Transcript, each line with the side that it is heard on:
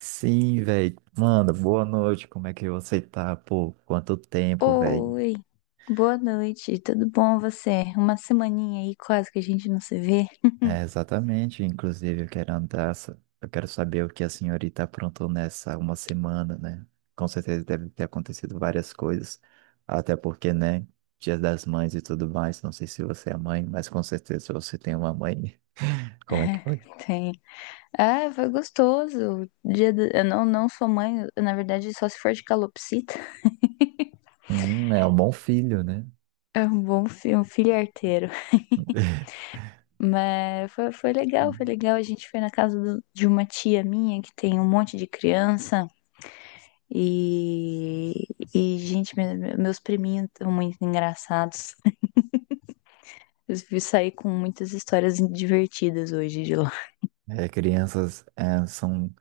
right: Sim, velho. Mano, boa noite. Como é que você tá? Pô, quanto tempo, velho?
left: Oi, boa noite, tudo bom você? Uma semaninha aí quase que a gente não se vê.
right: É, exatamente. Inclusive, eu quero andar. Eu quero saber o que a senhorita aprontou nessa uma semana, né? Com certeza deve ter acontecido várias coisas. Até porque, né? Dia das Mães e tudo mais. Não sei se você é mãe, mas com certeza você tem uma mãe. Como é que
left: É,
right: foi?
left: Tem. Ah, foi gostoso. Eu não sou mãe, eu, na verdade, só se for de calopsita.
right: É um bom filho, né?
left: É um bom filho, um filho arteiro. Mas foi legal, foi legal. A gente foi na de uma tia minha que tem um monte de criança. E, e gente, meus priminhos estão muito engraçados. Eu saí com muitas histórias divertidas hoje de lá.
right: É, crianças, é, são.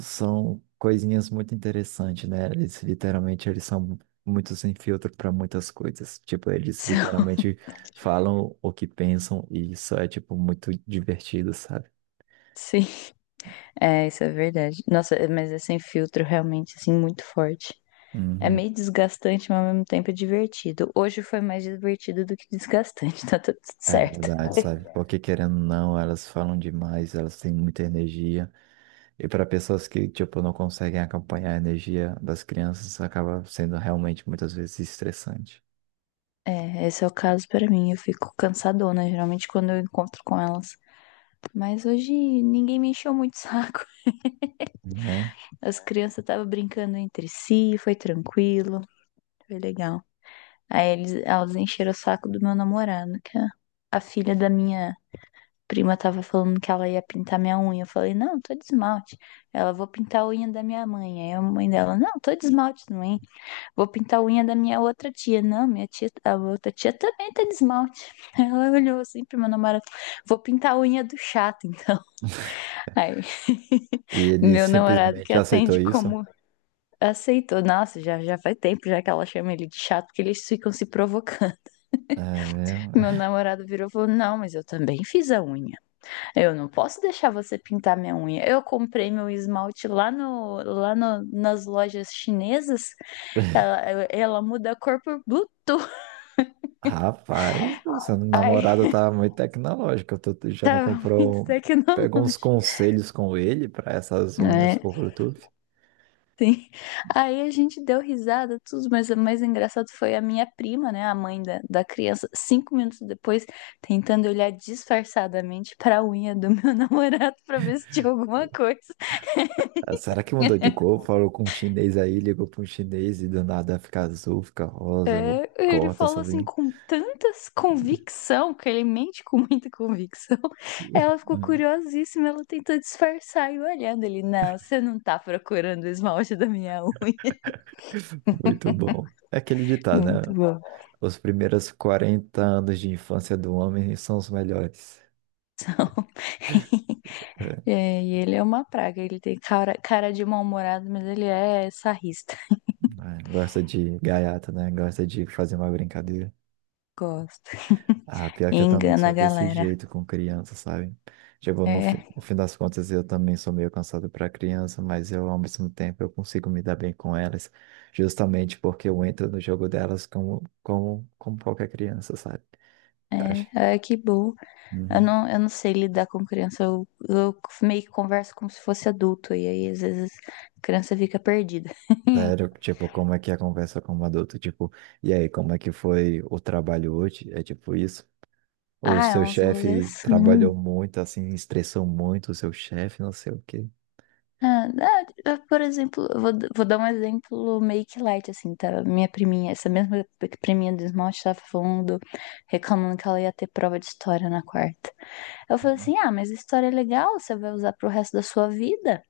right: São coisinhas muito interessantes, né? Eles literalmente eles são muito sem filtro para muitas coisas. Tipo, eles
left: São-
right: literalmente falam o que pensam e isso é tipo muito divertido, sabe?
left: Sim, isso é verdade. Nossa, mas é sem filtro realmente, assim, muito forte. É
right: Uhum.
left: meio desgastante, mas ao mesmo tempo é divertido. Hoje foi mais divertido do que desgastante, tá tudo
right: É
left: certo.
right: verdade, sabe? Porque querendo ou não, elas falam demais, elas têm muita energia. E para pessoas que, tipo, não conseguem acompanhar a energia das crianças, acaba sendo realmente muitas vezes estressante,
left: É, esse é o caso pra mim. Eu fico cansadona, geralmente quando eu encontro com elas. Mas hoje ninguém me encheu muito o saco.
right: né?
left: As crianças estavam brincando entre si, foi tranquilo, foi legal. Aí elas encheram o saco do meu namorado, que é a filha da minha prima tava falando que ela ia pintar minha unha. Eu falei, não, tô de esmalte. Ela, vou pintar a unha da minha mãe. Aí a mãe dela, não, tô de esmalte também. Vou pintar a unha da minha outra tia. Não, minha tia, a outra tia também tá de esmalte. Ela olhou assim pro meu namorado, vou pintar a unha do chato, então. Aí,
right: E ele
left: meu namorado que
right: simplesmente aceitou
left: atende
right: isso.
left: como aceitou. Nossa, já faz tempo já que ela chama ele de chato, porque eles ficam se provocando.
right: É, meu.
left: Meu namorado virou e falou, não, mas eu também fiz a unha. Eu não posso deixar você pintar minha unha. Eu comprei meu esmalte lá no- nas lojas chinesas. Ela muda a cor por Bluetooth.
right: Rapaz, o seu
left: Aí
right: namorado tá muito tecnológico. Tu já não
left: tava muito
right: comprou. Pegou uns
left: tecnológico.
right: conselhos com ele para essas unhas
left: É,
right: por Bluetooth?
left: sim. Aí a gente deu risada, tudo, mas o mais engraçado foi a minha prima, né, a mãe da criança, 5 minutos depois, tentando olhar disfarçadamente pra unha do meu namorado pra ver se tinha alguma coisa.
right: Ah, será que mudou de cor? Falou com um chinês aí, ligou para um chinês e do nada fica azul, fica rosa, ou
left: É, ele
right: corta
left: falou assim
right: sozinho.
left: com tantas convicção, que ele mente com muita convicção. Ela ficou
right: Hum,
left: curiosíssima, ela tentou disfarçar e olhando ele, não, você não tá procurando o esmalte da minha unha.
right: Muito bom. É aquele ditado,
left: Muito
right: né?
left: bom.
right: Os primeiros 40 anos de infância do homem são os melhores. É,
left: É, e ele é uma praga, ele tem cara de mal-humorado, mas ele é sarrista.
right: ah, gosta de gaiata, né? Gosta de fazer uma brincadeira.
left: Gosto.
right: Ah, pior que eu também
left: Engana
right: sou
left: a
right: desse
left: galera.
right: jeito com criança, sabe? Tipo,
left: É,
right: no fim das contas, eu também sou meio cansado para criança, mas eu, ao mesmo tempo, eu consigo me dar bem com elas, justamente porque eu entro no jogo delas como qualquer criança, sabe? Eu acho
left: é,
right: que...
left: que bom.
right: Uhum.
left: Eu não sei lidar com criança. Eu meio que converso como se fosse adulto. E aí, às vezes, a criança fica perdida.
right: Sério, tipo, como é que é a conversa com um adulto? Tipo, e aí, como é que foi o trabalho hoje? É tipo isso? O
left: Ah, é
right: seu
left: uns rolês
right: chefe
left: assim.
right: trabalhou muito, assim, estressou muito o seu chefe, não sei o quê.
left: Eu, por exemplo, vou dar um exemplo meio que light, assim, tá? Minha priminha, essa mesma priminha do esmalte tava falando, reclamando que ela ia ter prova de história na quarta. Eu falei assim, ah, mas história é legal, você vai usar pro resto da sua vida.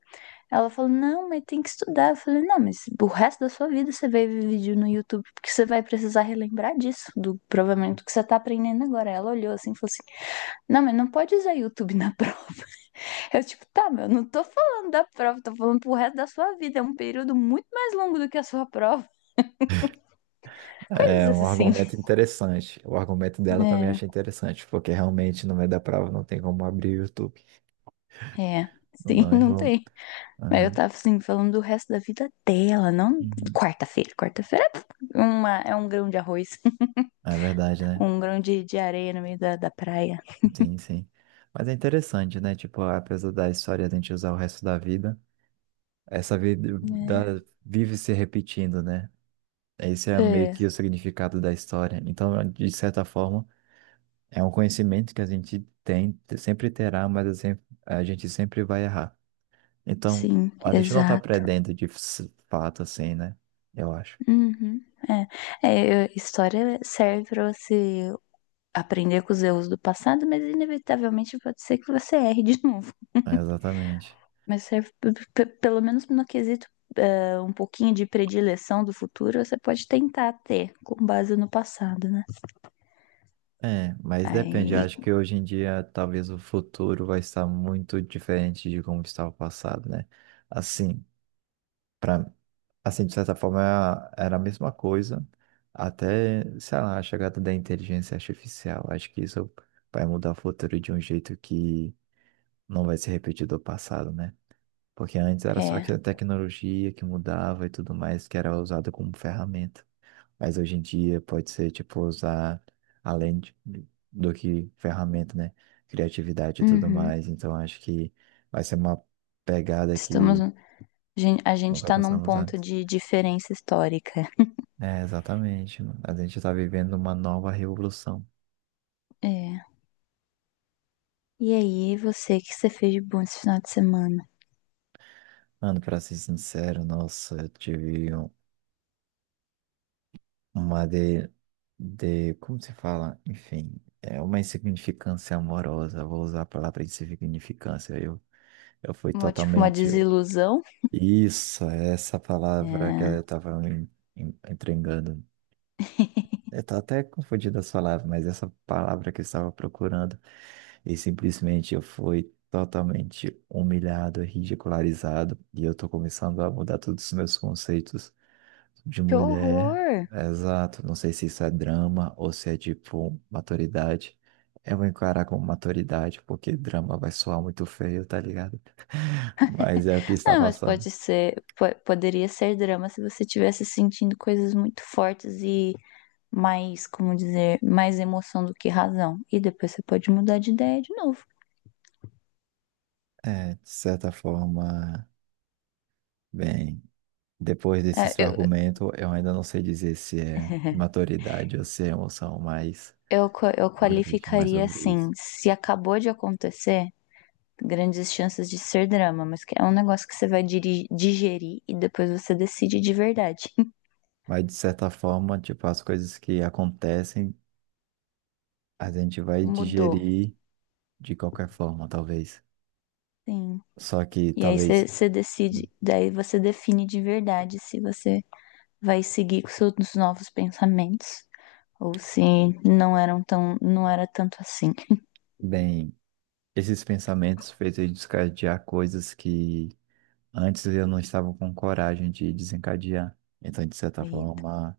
left: Ela falou, não, mas tem que estudar. Eu falei, não, mas o resto da sua vida você vai ver vídeo no YouTube, porque você vai precisar relembrar disso, do provavelmente do que você tá aprendendo agora. Ela olhou assim e falou assim, não, mas não pode usar YouTube na prova. Eu, tipo, tá, meu, não tô falando da prova, tô falando pro resto da sua vida. É um período muito mais longo do que a sua prova.
right: É
left: Coisas
right: um
left: assim.
right: argumento interessante. O argumento dela também
left: É,
right: achei interessante, porque realmente no meio da prova não tem como abrir o YouTube.
left: é,
right: Não,
left: sim,
right: não,
left: não
right: errou.
left: tem. Mas eu
right: Aham.
left: tava assim, falando do resto da vida dela, não
right: Uhum.
left: quarta-feira. Quarta-feira é, é um grão de arroz,
right: É verdade, né?
left: com um grão de areia no meio da praia.
right: Sim, sim. Mas é interessante, né? Tipo, apesar da história a gente usar o resto da vida, essa vida vive se repetindo, né? Esse é meio
left: É, é,
right: que o significado da história. Então, de certa forma, é um conhecimento que a gente tem, sempre terá, mas a gente sempre vai errar. Então,
left: sim,
right: a gente não tá
left: exato.
right: perdendo de fato assim, né? Eu acho.
left: Uhum, é. História serve para você aprender com os erros do passado, mas inevitavelmente pode ser que você erre de novo.
right: É, exatamente.
left: Mas serve, pelo menos no quesito, é, um pouquinho de predileção do futuro, você pode tentar ter com base no passado, né?
right: É, mas depende.
left: Aí,
right: Acho que hoje em dia talvez o futuro vai estar muito diferente de como estava o passado, né? Assim, para assim de certa forma era a mesma coisa até, sei lá, a chegada da inteligência artificial. Acho que isso vai mudar o futuro de um jeito que não vai ser repetido do passado, né? Porque antes era só
left: é.
right: que a tecnologia que mudava e tudo mais, que era usada como ferramenta. Mas hoje em dia pode ser, tipo, usar além de- do que ferramenta, né? Criatividade e tudo
left: Uhum.
right: mais. Então acho que vai ser uma pegada
left: Estamos.
right: que
left: A gente
right: nunca
left: tá num
right: passamos
left: ponto
right: antes.
left: de diferença histórica.
right: É, exatamente, mano. A gente tá vivendo uma nova revolução.
left: É. E aí, o que você fez de bom esse final de semana?
right: Mano, pra ser sincero, nossa, eu tive uma de, como se fala? Enfim, é uma insignificância amorosa, vou usar a palavra insignificância, eu fui
left: Uma, tipo, uma
right: totalmente...
left: desilusão?
right: Isso, é essa palavra que eu
left: É.
right: estava entregando. Eu tô até confundindo as palavras, mas essa palavra que eu estava procurando, e simplesmente eu fui totalmente humilhado, ridicularizado, e eu tô começando a mudar todos os meus conceitos de
left: Que
right: mulher,
left: horror!
right: exato. Não sei se isso é drama ou se é tipo maturidade. Eu vou encarar como maturidade, porque drama vai soar muito feio, tá ligado? Mas é o que está
left: Não, mas
right: passando.
left: pode ser, poderia ser drama se você estivesse sentindo coisas muito fortes e mais, como dizer, mais emoção do que razão. E depois você pode mudar de ideia de novo.
right: É, de certa forma, bem, depois desse
left: É,
right: seu
left: eu,
right: argumento, eu ainda não sei dizer se é maturidade ou se é emoção, mas
left: eu
right: vou refletir mais
left: qualificaria
right: sobre
left: assim,
right: isso.
left: se acabou de acontecer, grandes chances de ser drama, mas que é um negócio que você vai digerir e depois você decide de verdade.
right: Mas de certa forma, tipo, as coisas que acontecem, a gente vai
left: Mudou.
right: digerir de qualquer forma, talvez.
left: Sim.
right: Só que
left: E aí
right: talvez,
left: você decide, daí você define de verdade se você vai seguir com seus novos pensamentos ou se não era tanto assim.
right: bem, esses pensamentos fez eu desencadear coisas que antes eu não estava com coragem de desencadear. Então, de certa
left: Eita,
right: forma,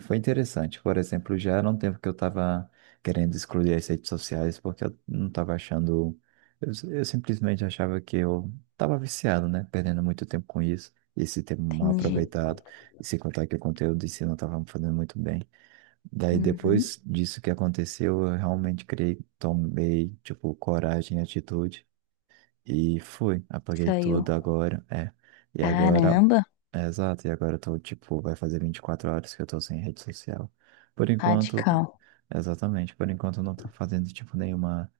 right: foi interessante. Por exemplo, já era um tempo que eu estava querendo excluir as redes sociais porque eu não estava achando. Eu simplesmente achava que eu estava viciado, né? Perdendo muito tempo com isso, esse tempo mal
left: entendi.
right: aproveitado. E sem contar que o conteúdo em si não estava me fazendo muito bem. Daí
left: Uhum,
right: depois disso que aconteceu, eu realmente criei, tomei, tipo, coragem e atitude e fui, apaguei tudo
left: saiu.
right: agora, é. E agora,
left: Caramba,
right: é, exato, e agora eu tô, tipo, vai fazer 24 horas que eu tô sem rede social. Por enquanto,
left: radical.
right: exatamente, por enquanto eu não tô fazendo, tipo, nenhuma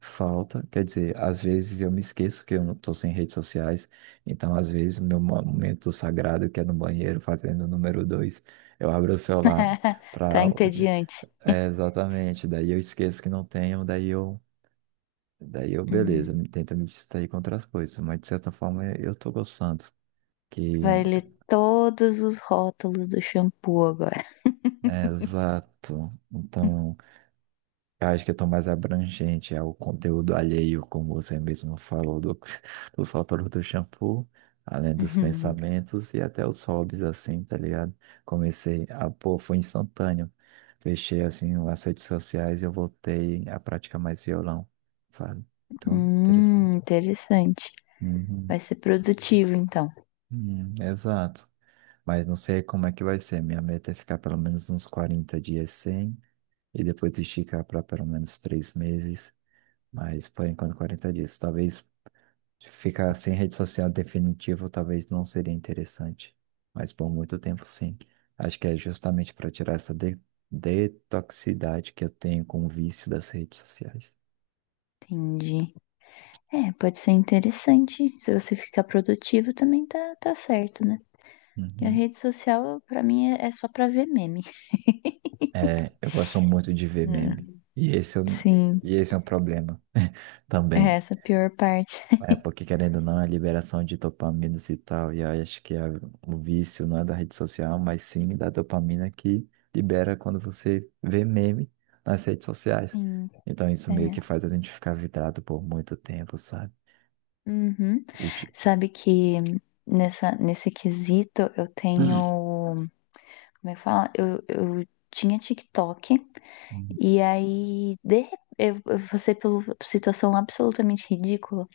right: falta. Quer dizer, às vezes eu me esqueço que eu não tô sem redes sociais, então às vezes o meu momento sagrado, que é no banheiro, fazendo o número dois eu abro o celular
left: Tá
right: para
left: entediante.
right: é, exatamente. Daí eu esqueço que não tenho, daí eu, beleza,
left: Hum,
right: eu tento me distrair com outras coisas, mas de certa forma eu tô gostando. Que,
left: vai ler todos os rótulos do shampoo agora.
right: é, exato. Então, eu acho que eu tô mais abrangente é o conteúdo alheio, como você mesmo falou, do, do sótão do shampoo, além dos pensamentos e até os hobbies, assim, tá ligado? Comecei a, pô, foi instantâneo. Fechei, assim, as redes sociais e eu voltei a praticar mais violão, sabe? Então, interessante.
left: Interessante.
right: Uhum.
left: Vai ser produtivo então.
right: Exato. Mas não sei como é que vai ser. Minha meta é ficar pelo menos uns 40 dias sem e depois esticar para pelo menos 3 meses. Mas por enquanto 40 dias. Talvez ficar sem rede social definitivo, talvez não seria interessante. Mas por muito tempo, sim. Acho que é justamente para tirar essa de detoxicidade que eu tenho com o vício das redes sociais.
left: Entendi. É, pode ser interessante. Se você ficar produtivo, também tá certo, né? E a
right: Uhum.
left: rede social, pra mim, é só pra ver meme.
right: É, eu gosto muito de ver meme.
left: Hum,
right: E esse é,
left: Sim,
right: e esse é um problema
left: é
right: também.
left: essa a pior parte.
right: É, porque querendo ou não, a liberação de dopaminas e tal, e aí acho que o vício não é da rede social, mas sim da dopamina que libera quando você vê meme nas redes sociais.
left: Sim,
right: Então isso meio
left: é.
right: que faz a gente ficar vidrado por muito tempo, sabe?
left: Uhum.
right: E tipo,
left: Sabe que nesse quesito eu tenho. Como é que fala? Eu tinha TikTok, e aí, de repente, eu passei por uma situação absolutamente ridícula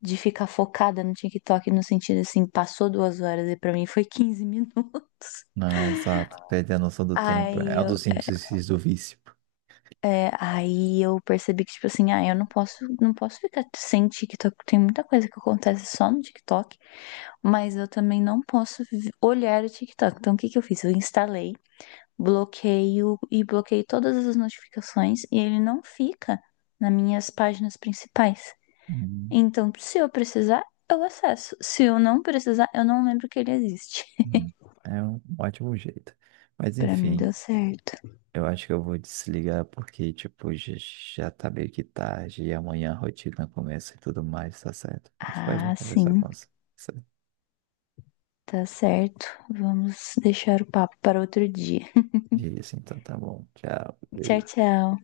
left: de ficar focada no TikTok no sentido assim, passou 2 horas e pra mim foi 15 minutos.
right: não, é exato, perder a noção do tempo
left: Aí
right: é um
left: eu,
right: dos índices do vício.
left: aí eu percebi que, tipo assim, ah, eu não posso, não posso ficar sem TikTok. Tem muita coisa que acontece só no TikTok, mas eu também não posso olhar o TikTok. Então, o que que eu fiz? Eu instalei, bloqueio e bloqueei todas as notificações e ele não fica nas minhas páginas principais.
right: Hum,
left: Então, se eu precisar, eu acesso. Se eu não precisar, eu não lembro que ele existe.
right: hum. É um ótimo jeito. Mas
left: Pra mim
right: enfim,
left: deu certo.
right: eu acho que eu vou desligar porque, tipo, já tá meio que tarde e amanhã a rotina começa e tudo mais, tá certo? Mas foi bom
left: Ah,
right: conversar com
left: sim,
right: você
left: tá certo. Vamos deixar o papo para outro dia.
right: disso, então tá bom. Tchau. Beijo.
left: Tchau, tchau.